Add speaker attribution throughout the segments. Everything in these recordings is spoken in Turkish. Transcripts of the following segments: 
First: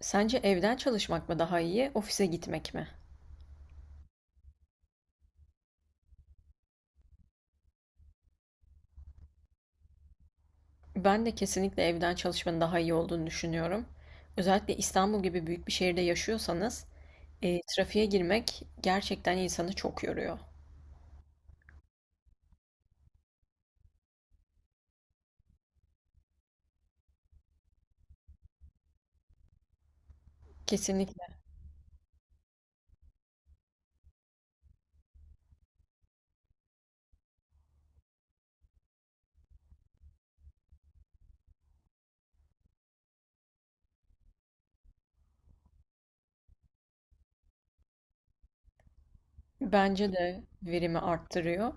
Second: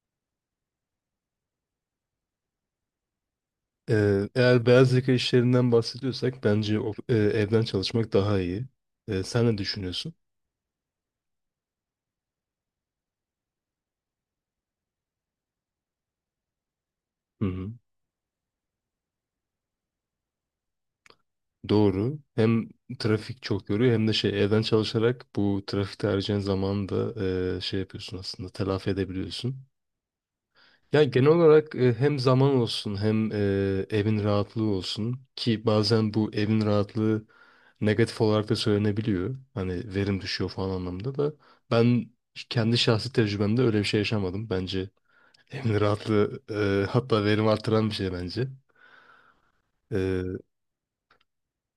Speaker 1: Sence evden çalışmak mı daha iyi, ofise gitmek mi?
Speaker 2: Eğer beyaz yaka işlerinden bahsediyorsak bence evden çalışmak daha iyi. Sen ne düşünüyorsun?
Speaker 1: Ben de kesinlikle evden çalışmanın daha iyi olduğunu düşünüyorum. Özellikle İstanbul gibi büyük bir şehirde yaşıyorsanız,
Speaker 2: Hı hı.
Speaker 1: trafiğe girmek gerçekten insanı çok yoruyor.
Speaker 2: Doğru. Hem trafik çok yoruyor hem de şey evden çalışarak bu trafikte harcayan zamanı da şey yapıyorsun, aslında telafi edebiliyorsun. Ya genel
Speaker 1: Kesinlikle.
Speaker 2: olarak hem zaman olsun hem evin rahatlığı olsun, ki bazen bu evin rahatlığı negatif olarak da söylenebiliyor. Hani verim düşüyor falan anlamında da ben kendi şahsi tecrübemde öyle bir şey yaşamadım. Bence yani rahatlığı hatta verim artıran bir şey bence.
Speaker 1: Bence
Speaker 2: E,
Speaker 1: de verimi arttırıyor.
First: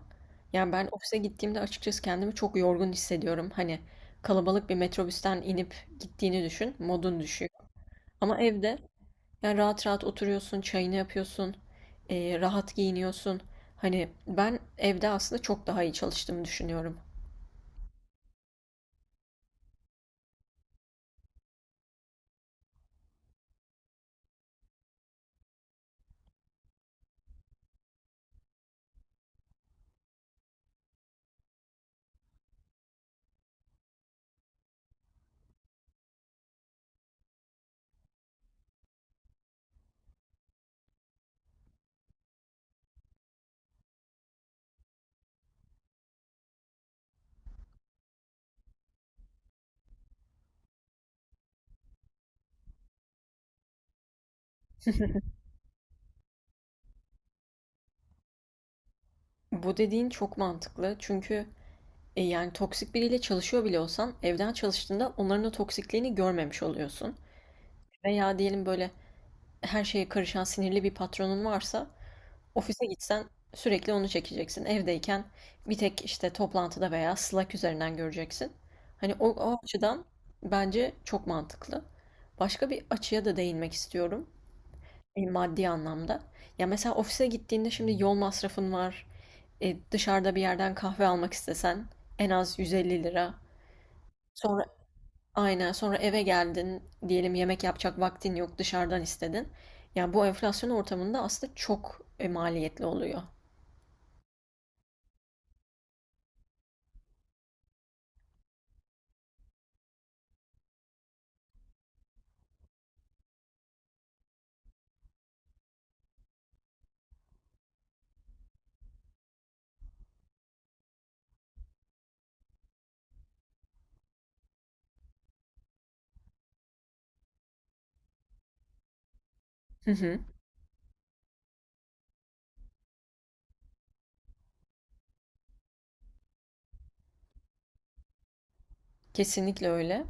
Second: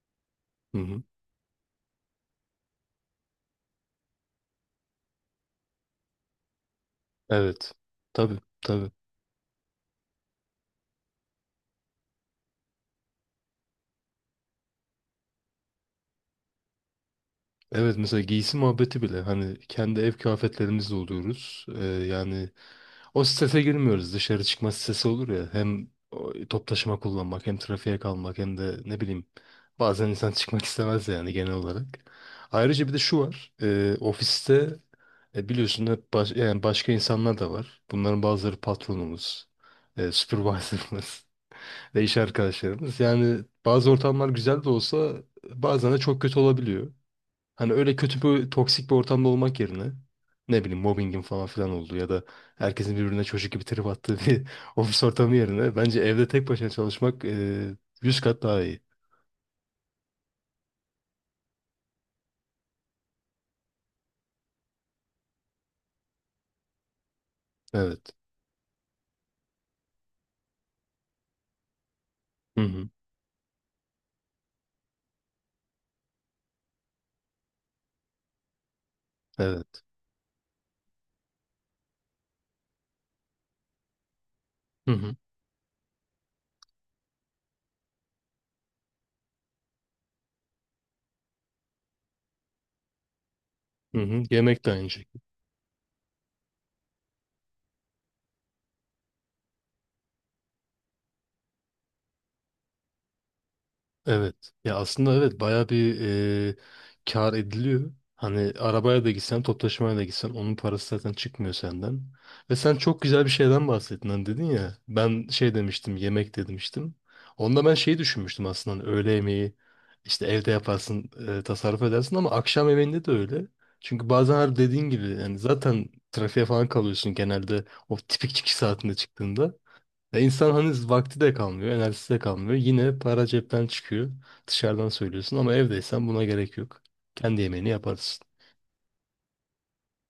Speaker 1: Yani
Speaker 2: hı
Speaker 1: ben
Speaker 2: hı.
Speaker 1: ofise gittiğimde açıkçası kendimi çok yorgun hissediyorum. Hani kalabalık bir metrobüsten inip gittiğini düşün, modun düşüyor.
Speaker 2: Evet. Tabii
Speaker 1: Ama evde,
Speaker 2: tabii.
Speaker 1: yani rahat rahat oturuyorsun, çayını yapıyorsun, rahat giyiniyorsun. Hani ben evde aslında çok daha iyi çalıştığımı düşünüyorum.
Speaker 2: Evet, mesela giysi muhabbeti bile hani kendi ev kıyafetlerimizle oluyoruz. Yani o strese girmiyoruz. Dışarı çıkma stresi olur ya. Hem o top taşıma kullanmak hem trafiğe kalmak hem de ne bileyim bazen insan çıkmak istemez yani genel olarak. Ayrıca bir de şu var. Ofiste biliyorsun hep yani başka insanlar da var. Bunların bazıları patronumuz, supervisor'ımız ve iş arkadaşlarımız. Yani bazı ortamlar güzel de olsa bazen de çok kötü olabiliyor. Hani öyle kötü bir toksik bir ortamda olmak yerine, ne bileyim, mobbingin falan filan olduğu ya da herkesin birbirine çocuk gibi trip attığı bir ofis ortamı yerine bence evde tek başına çalışmak 100 kat daha iyi.
Speaker 1: Bu dediğin çok mantıklı, çünkü yani toksik biriyle çalışıyor bile olsan evden çalıştığında onların o toksikliğini görmemiş oluyorsun.
Speaker 2: Evet.
Speaker 1: Veya diyelim, böyle her şeye karışan sinirli bir patronun varsa
Speaker 2: Hı
Speaker 1: ofise
Speaker 2: hı.
Speaker 1: gitsen sürekli onu çekeceksin. Evdeyken bir tek işte toplantıda veya Slack üzerinden göreceksin. Hani o
Speaker 2: Evet.
Speaker 1: açıdan bence çok mantıklı. Başka bir açıya da değinmek istiyorum.
Speaker 2: Hı hı.
Speaker 1: Maddi anlamda. Ya mesela ofise gittiğinde şimdi yol masrafın var. Dışarıda bir yerden kahve almak istesen en az 150 lira.
Speaker 2: Hı hı.
Speaker 1: Sonra,
Speaker 2: Yemek de aynı şekilde.
Speaker 1: aynen, sonra eve geldin, diyelim yemek yapacak vaktin yok, dışarıdan istedin. Yani bu enflasyon ortamında aslında çok maliyetli oluyor.
Speaker 2: Evet. Ya aslında evet, bayağı bir e, kar ediliyor. Hani arabaya da gitsen, toplu taşımaya da gitsen onun parası zaten çıkmıyor senden. Ve sen çok güzel bir şeyden bahsettin, hani dedin ya. Ben şey demiştim, yemek de demiştim. Onda ben şeyi düşünmüştüm aslında, hani öğle yemeği işte evde yaparsın, tasarruf edersin, ama akşam yemeğinde de öyle. Çünkü bazen her dediğin gibi yani zaten trafiğe falan kalıyorsun genelde, o tipik çıkış saatinde çıktığında.
Speaker 1: Hı hı.
Speaker 2: Ya insan hani vakti de kalmıyor, enerjisi de kalmıyor. Yine para cepten çıkıyor. Dışarıdan söylüyorsun ama evdeysen buna gerek yok. Kendi yemeğini yaparsın.
Speaker 1: Kesinlikle öyle.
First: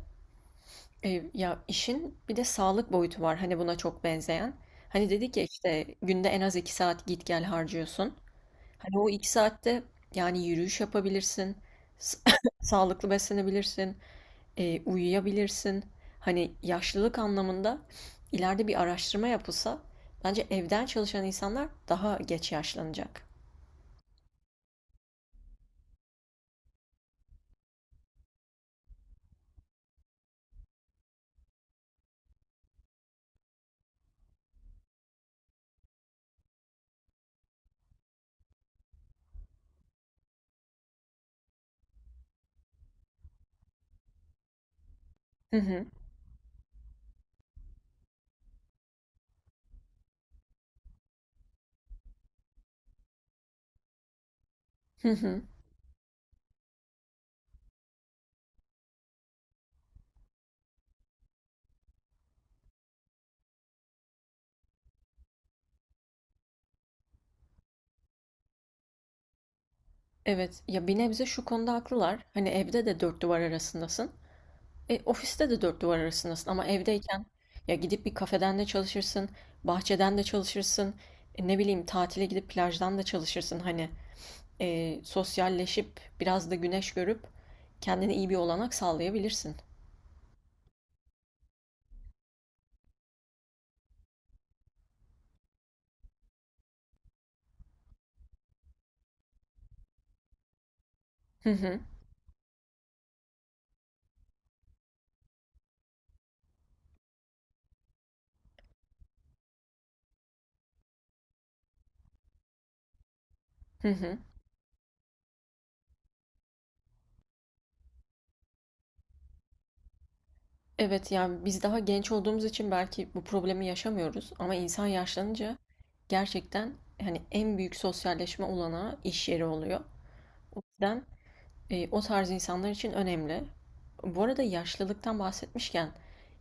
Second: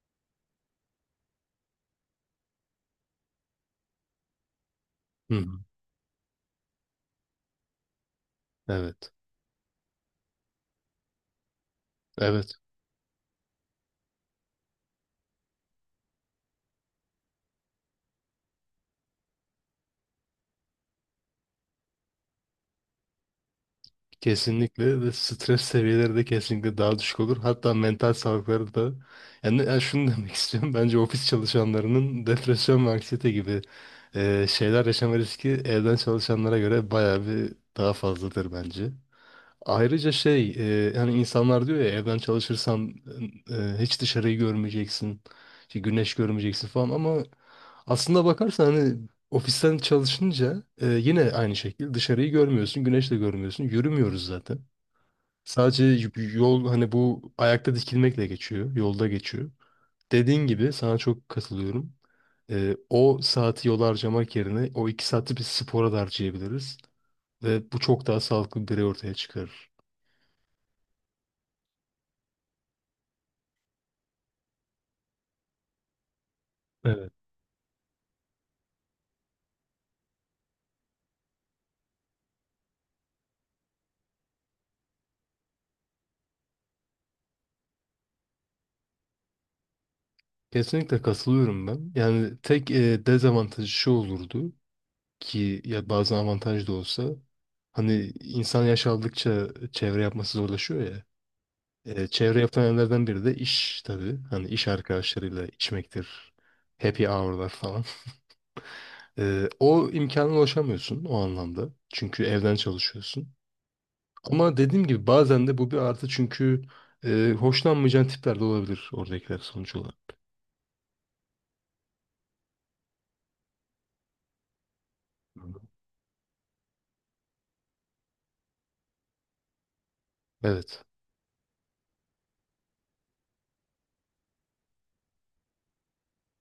Speaker 1: Ya, işin bir de sağlık boyutu var, hani, buna çok benzeyen. Hani,
Speaker 2: Hı
Speaker 1: dedik ya,
Speaker 2: hı.
Speaker 1: işte, günde en az 2 saat git gel harcıyorsun. Hani, o
Speaker 2: Evet.
Speaker 1: 2 saatte, yani, yürüyüş yapabilirsin, s
Speaker 2: Evet.
Speaker 1: sağlıklı beslenebilirsin, uyuyabilirsin. Hani, yaşlılık anlamında ileride bir araştırma yapılsa bence evden çalışan insanlar daha geç yaşlanacak.
Speaker 2: Kesinlikle ve stres seviyeleri de kesinlikle daha düşük olur. Hatta mental sağlıkları da yani şunu demek istiyorum. Bence ofis çalışanlarının depresyon ve anksiyete gibi şeyler yaşama riski evden çalışanlara göre bayağı bir daha fazladır bence. Ayrıca şey hani insanlar diyor ya, evden çalışırsan hiç dışarıyı görmeyeceksin,
Speaker 1: Hı
Speaker 2: işte
Speaker 1: hı.
Speaker 2: güneş görmeyeceksin falan. Ama aslında bakarsan hani ofisten çalışınca yine aynı şekilde dışarıyı görmüyorsun, güneş de görmüyorsun. Yürümüyoruz zaten.
Speaker 1: Hı hı.
Speaker 2: Sadece yol, hani bu ayakta dikilmekle geçiyor, yolda geçiyor. Dediğin gibi sana çok katılıyorum. O saati yola harcamak yerine o 2 saati bir spora da harcayabiliriz ve bu çok daha sağlıklı bir birey ortaya çıkarır.
Speaker 1: Evet. Ya, bir nebze şu konuda haklılar. Hani, evde de 4 duvar arasındasın. Ofiste de dört duvar arasındasın ama evdeyken ya gidip bir kafeden de çalışırsın, bahçeden de çalışırsın, ne bileyim tatile gidip plajdan da çalışırsın. Hani sosyalleşip biraz da güneş görüp kendine iyi bir olanak sağlayabilirsin.
Speaker 2: Kesinlikle katılıyorum ben. Yani tek dezavantajı şu olurdu ki, ya bazen avantaj da olsa, hani insan yaş aldıkça çevre yapması zorlaşıyor ya.
Speaker 1: Hı hı,
Speaker 2: Çevre yapan yerlerden biri de iş tabii. Hani iş arkadaşlarıyla içmektir. Happy hour'lar falan. O imkana ulaşamıyorsun o anlamda. Çünkü evden çalışıyorsun.
Speaker 1: hı hı.
Speaker 2: Ama dediğim gibi bazen de bu bir artı, çünkü hoşlanmayacağın tipler de olabilir oradakiler sonuç olarak.
Speaker 1: Evet, yani biz daha genç olduğumuz için belki bu problemi yaşamıyoruz ama insan yaşlanınca gerçekten hani en büyük sosyalleşme olanağı iş yeri oluyor. O
Speaker 2: Evet.
Speaker 1: yüzden O tarz insanlar için önemli. Bu arada yaşlılıktan bahsetmişken,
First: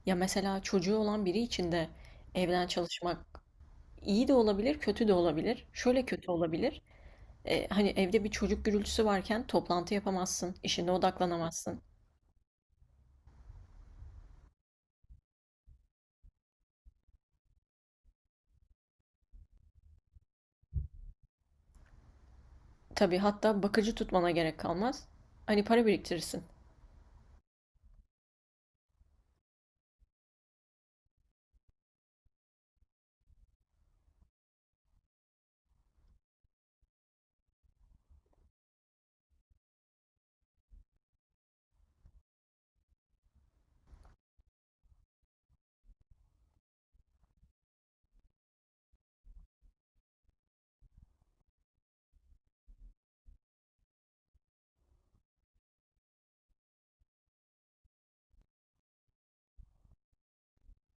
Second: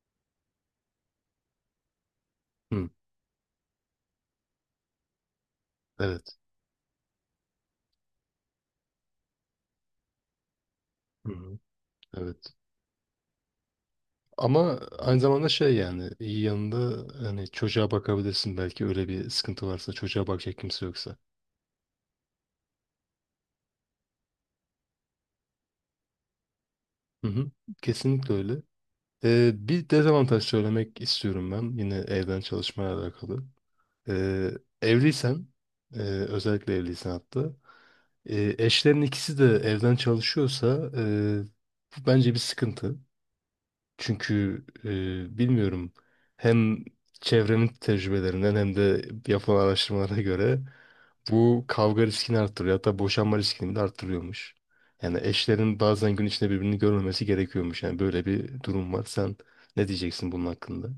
Speaker 1: ya mesela çocuğu olan biri için de evden
Speaker 2: Hı,
Speaker 1: çalışmak iyi de olabilir, kötü de olabilir. Şöyle kötü
Speaker 2: evet.
Speaker 1: olabilir. Hani evde bir çocuk gürültüsü varken toplantı yapamazsın, işine
Speaker 2: Hı.
Speaker 1: odaklanamazsın.
Speaker 2: Evet. Ama aynı zamanda şey, yani iyi yanında hani çocuğa bakabilirsin belki, öyle bir sıkıntı varsa, çocuğa bakacak kimse yoksa.
Speaker 1: Tabii, hatta bakıcı tutmana gerek kalmaz. Hani para biriktirirsin.
Speaker 2: Hı hı. Kesinlikle öyle. Bir dezavantaj söylemek istiyorum ben yine evden çalışmaya alakalı. Ee, Evliysen özellikle evliysen hatta, eşlerin ikisi de evden çalışıyorsa, bu bence bir sıkıntı. Çünkü bilmiyorum, hem çevremin tecrübelerinden hem de yapılan araştırmalara göre bu kavga riskini arttırıyor. Hatta boşanma riskini de arttırıyormuş. Yani eşlerin bazen gün içinde birbirini görmemesi gerekiyormuş. Yani böyle bir durum var. Sen ne diyeceksin bunun hakkında?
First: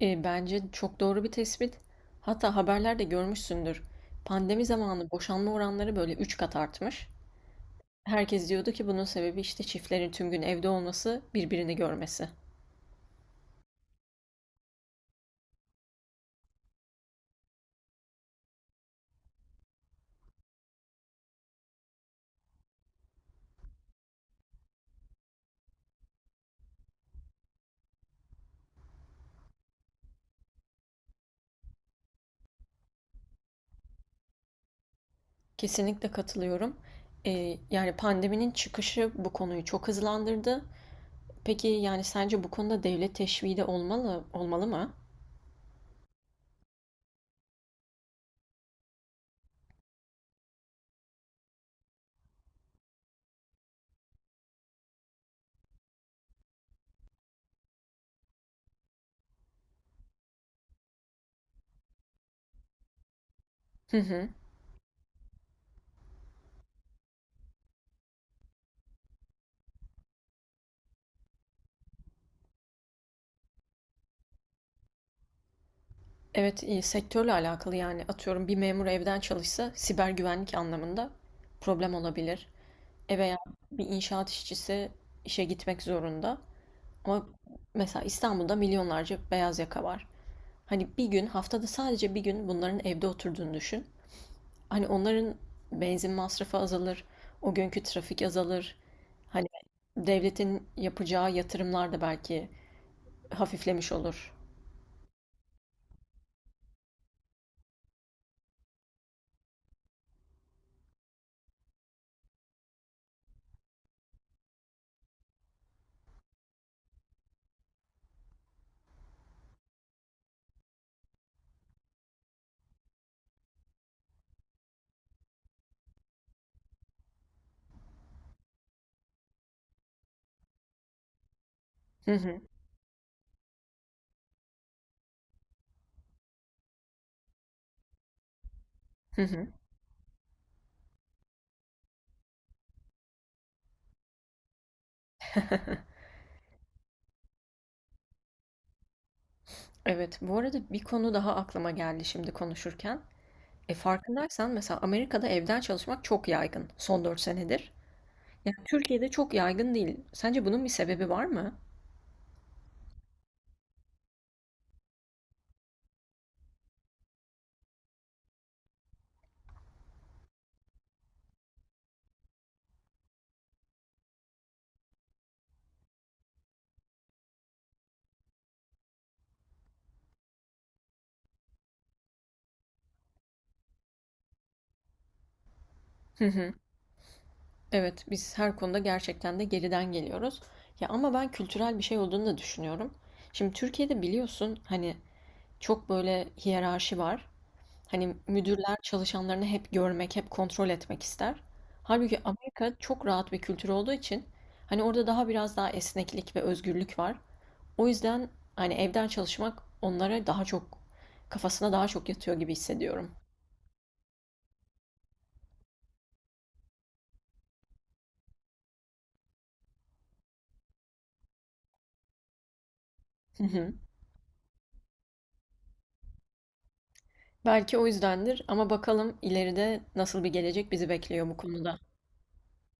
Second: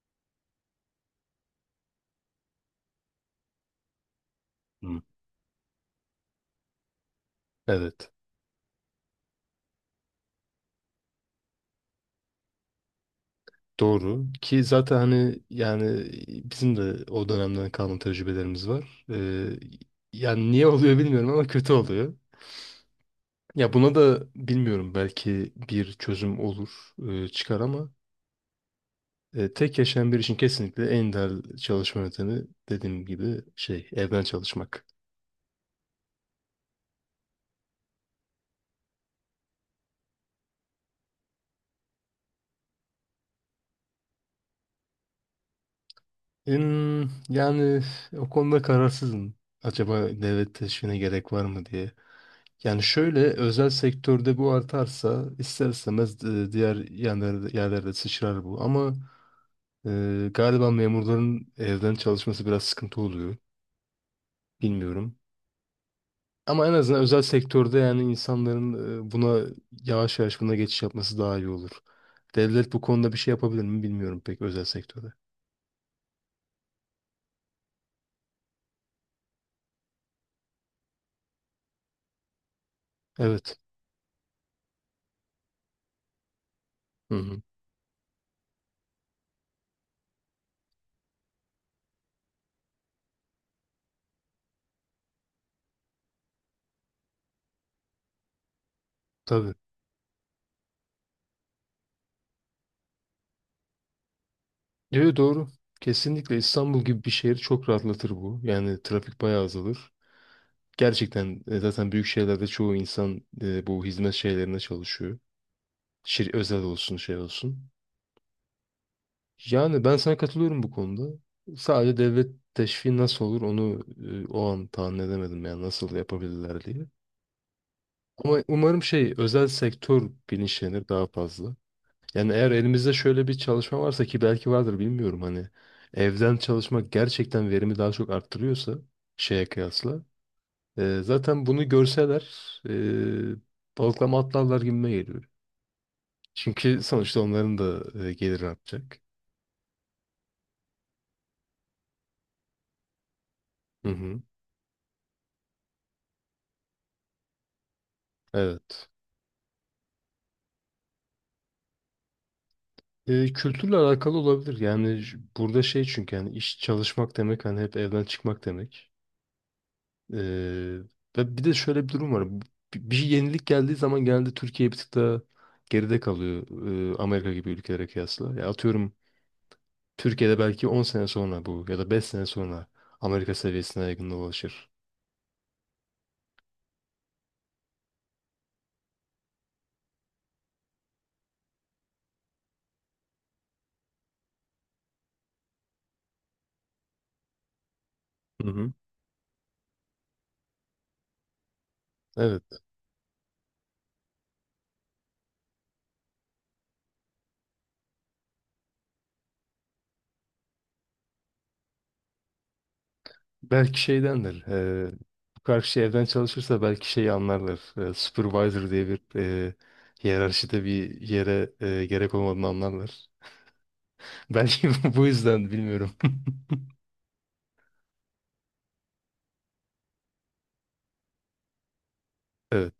Speaker 1: Bence çok doğru bir tespit. Hatta haberlerde görmüşsündür. Pandemi
Speaker 2: Hı.
Speaker 1: zamanı boşanma oranları böyle 3 kat artmış.
Speaker 2: Evet.
Speaker 1: Herkes diyordu ki bunun sebebi işte çiftlerin tüm gün evde olması, birbirini görmesi.
Speaker 2: Doğru. Ki zaten hani yani bizim de o dönemden kalan tecrübelerimiz var. Yani niye oluyor bilmiyorum ama kötü oluyor. Ya buna da bilmiyorum, belki bir çözüm olur, çıkar, ama tek yaşayan bir için kesinlikle en değerli çalışma yöntemi dediğim gibi şey evden çalışmak.
Speaker 1: Kesinlikle katılıyorum. Yani pandeminin çıkışı bu konuyu çok hızlandırdı. Peki, yani sence bu konuda devlet teşviği de olmalı, olmalı mı?
Speaker 2: Hmm, yani o konuda kararsızım. Acaba devlet teşvine gerek var mı diye. Yani şöyle, özel sektörde bu artarsa ister istemez diğer yerlerde sıçrar bu. Ama galiba memurların evden çalışması biraz sıkıntı oluyor.
Speaker 1: Hı hı.
Speaker 2: Bilmiyorum. Ama en azından özel sektörde yani insanların buna yavaş yavaş buna geçiş yapması daha iyi olur. Devlet bu konuda bir şey yapabilir mi bilmiyorum pek, özel sektörde.
Speaker 1: Evet, sektörle alakalı, yani atıyorum, bir memur evden çalışsa siber güvenlik anlamında problem olabilir. Veya
Speaker 2: Evet.
Speaker 1: bir inşaat işçisi işe gitmek zorunda.
Speaker 2: Hı
Speaker 1: Ama
Speaker 2: hı.
Speaker 1: mesela İstanbul'da milyonlarca beyaz yaka var. Hani bir gün, haftada sadece bir gün bunların evde oturduğunu düşün. Hani onların benzin masrafı azalır, o günkü trafik azalır. Hani
Speaker 2: Tabii.
Speaker 1: devletin yapacağı yatırımlar da belki hafiflemiş olur.
Speaker 2: Evet, doğru. Kesinlikle İstanbul gibi bir şehir çok rahatlatır bu. Yani trafik bayağı azalır. Gerçekten zaten büyük şehirlerde çoğu insan bu hizmet şeylerine çalışıyor. Şir özel olsun şey olsun. Yani ben sana katılıyorum bu konuda. Sadece devlet teşviki nasıl olur onu o an tahmin edemedim yani nasıl yapabilirler diye. Ama umarım şey özel sektör bilinçlenir daha fazla.
Speaker 1: Hı
Speaker 2: Yani
Speaker 1: hı.
Speaker 2: eğer elimizde şöyle bir çalışma varsa, ki belki vardır bilmiyorum, hani evden çalışmak gerçekten verimi daha çok arttırıyorsa
Speaker 1: Hı
Speaker 2: şeye
Speaker 1: hı.
Speaker 2: kıyasla, zaten bunu görseler e, balıklama atlarlar gibime geliyor. Çünkü sonuçta onların da geliri artacak.
Speaker 1: Evet, bu arada bir konu daha aklıma geldi şimdi konuşurken. E
Speaker 2: Hı hı.
Speaker 1: farkındaysan mesela Amerika'da evden çalışmak çok yaygın son 4 senedir. Yani
Speaker 2: Evet.
Speaker 1: Türkiye'de çok yaygın değil. Sence bunun bir sebebi var mı?
Speaker 2: Kültürle alakalı olabilir. Yani burada şey, çünkü yani iş çalışmak demek hani hep evden çıkmak demek. Ee, Ve bir de şöyle bir durum var. Bir yenilik geldiği zaman genelde Türkiye bir tık daha geride kalıyor Amerika gibi ülkelere kıyasla. Ya atıyorum Türkiye'de belki 10 sene sonra bu ya da 5 sene sonra Amerika seviyesine yakında ulaşır.
Speaker 1: Hı hı. Evet, biz her konuda gerçekten de geriden geliyoruz. Ya ama ben kültürel bir şey olduğunu da düşünüyorum. Şimdi Türkiye'de biliyorsun, hani çok böyle hiyerarşi var. Hani
Speaker 2: Hı hı.
Speaker 1: müdürler çalışanlarını hep görmek, hep kontrol etmek ister. Halbuki
Speaker 2: Evet.
Speaker 1: Amerika çok rahat bir kültür olduğu için hani orada daha, biraz daha esneklik ve özgürlük var. O yüzden hani evden çalışmak onlara daha çok, kafasına daha çok yatıyor gibi hissediyorum.
Speaker 2: Belki şeydendir. Bu karşı evden çalışırsa belki şeyi anlarlar. Supervisor diye bir hiyerarşide bir yere gerek olmadığını anlarlar.
Speaker 1: Hı hı.
Speaker 2: Belki bu yüzden bilmiyorum.
Speaker 1: Belki o yüzdendir ama bakalım ileride nasıl bir gelecek bizi bekliyor bu konuda.
Speaker 2: Evet.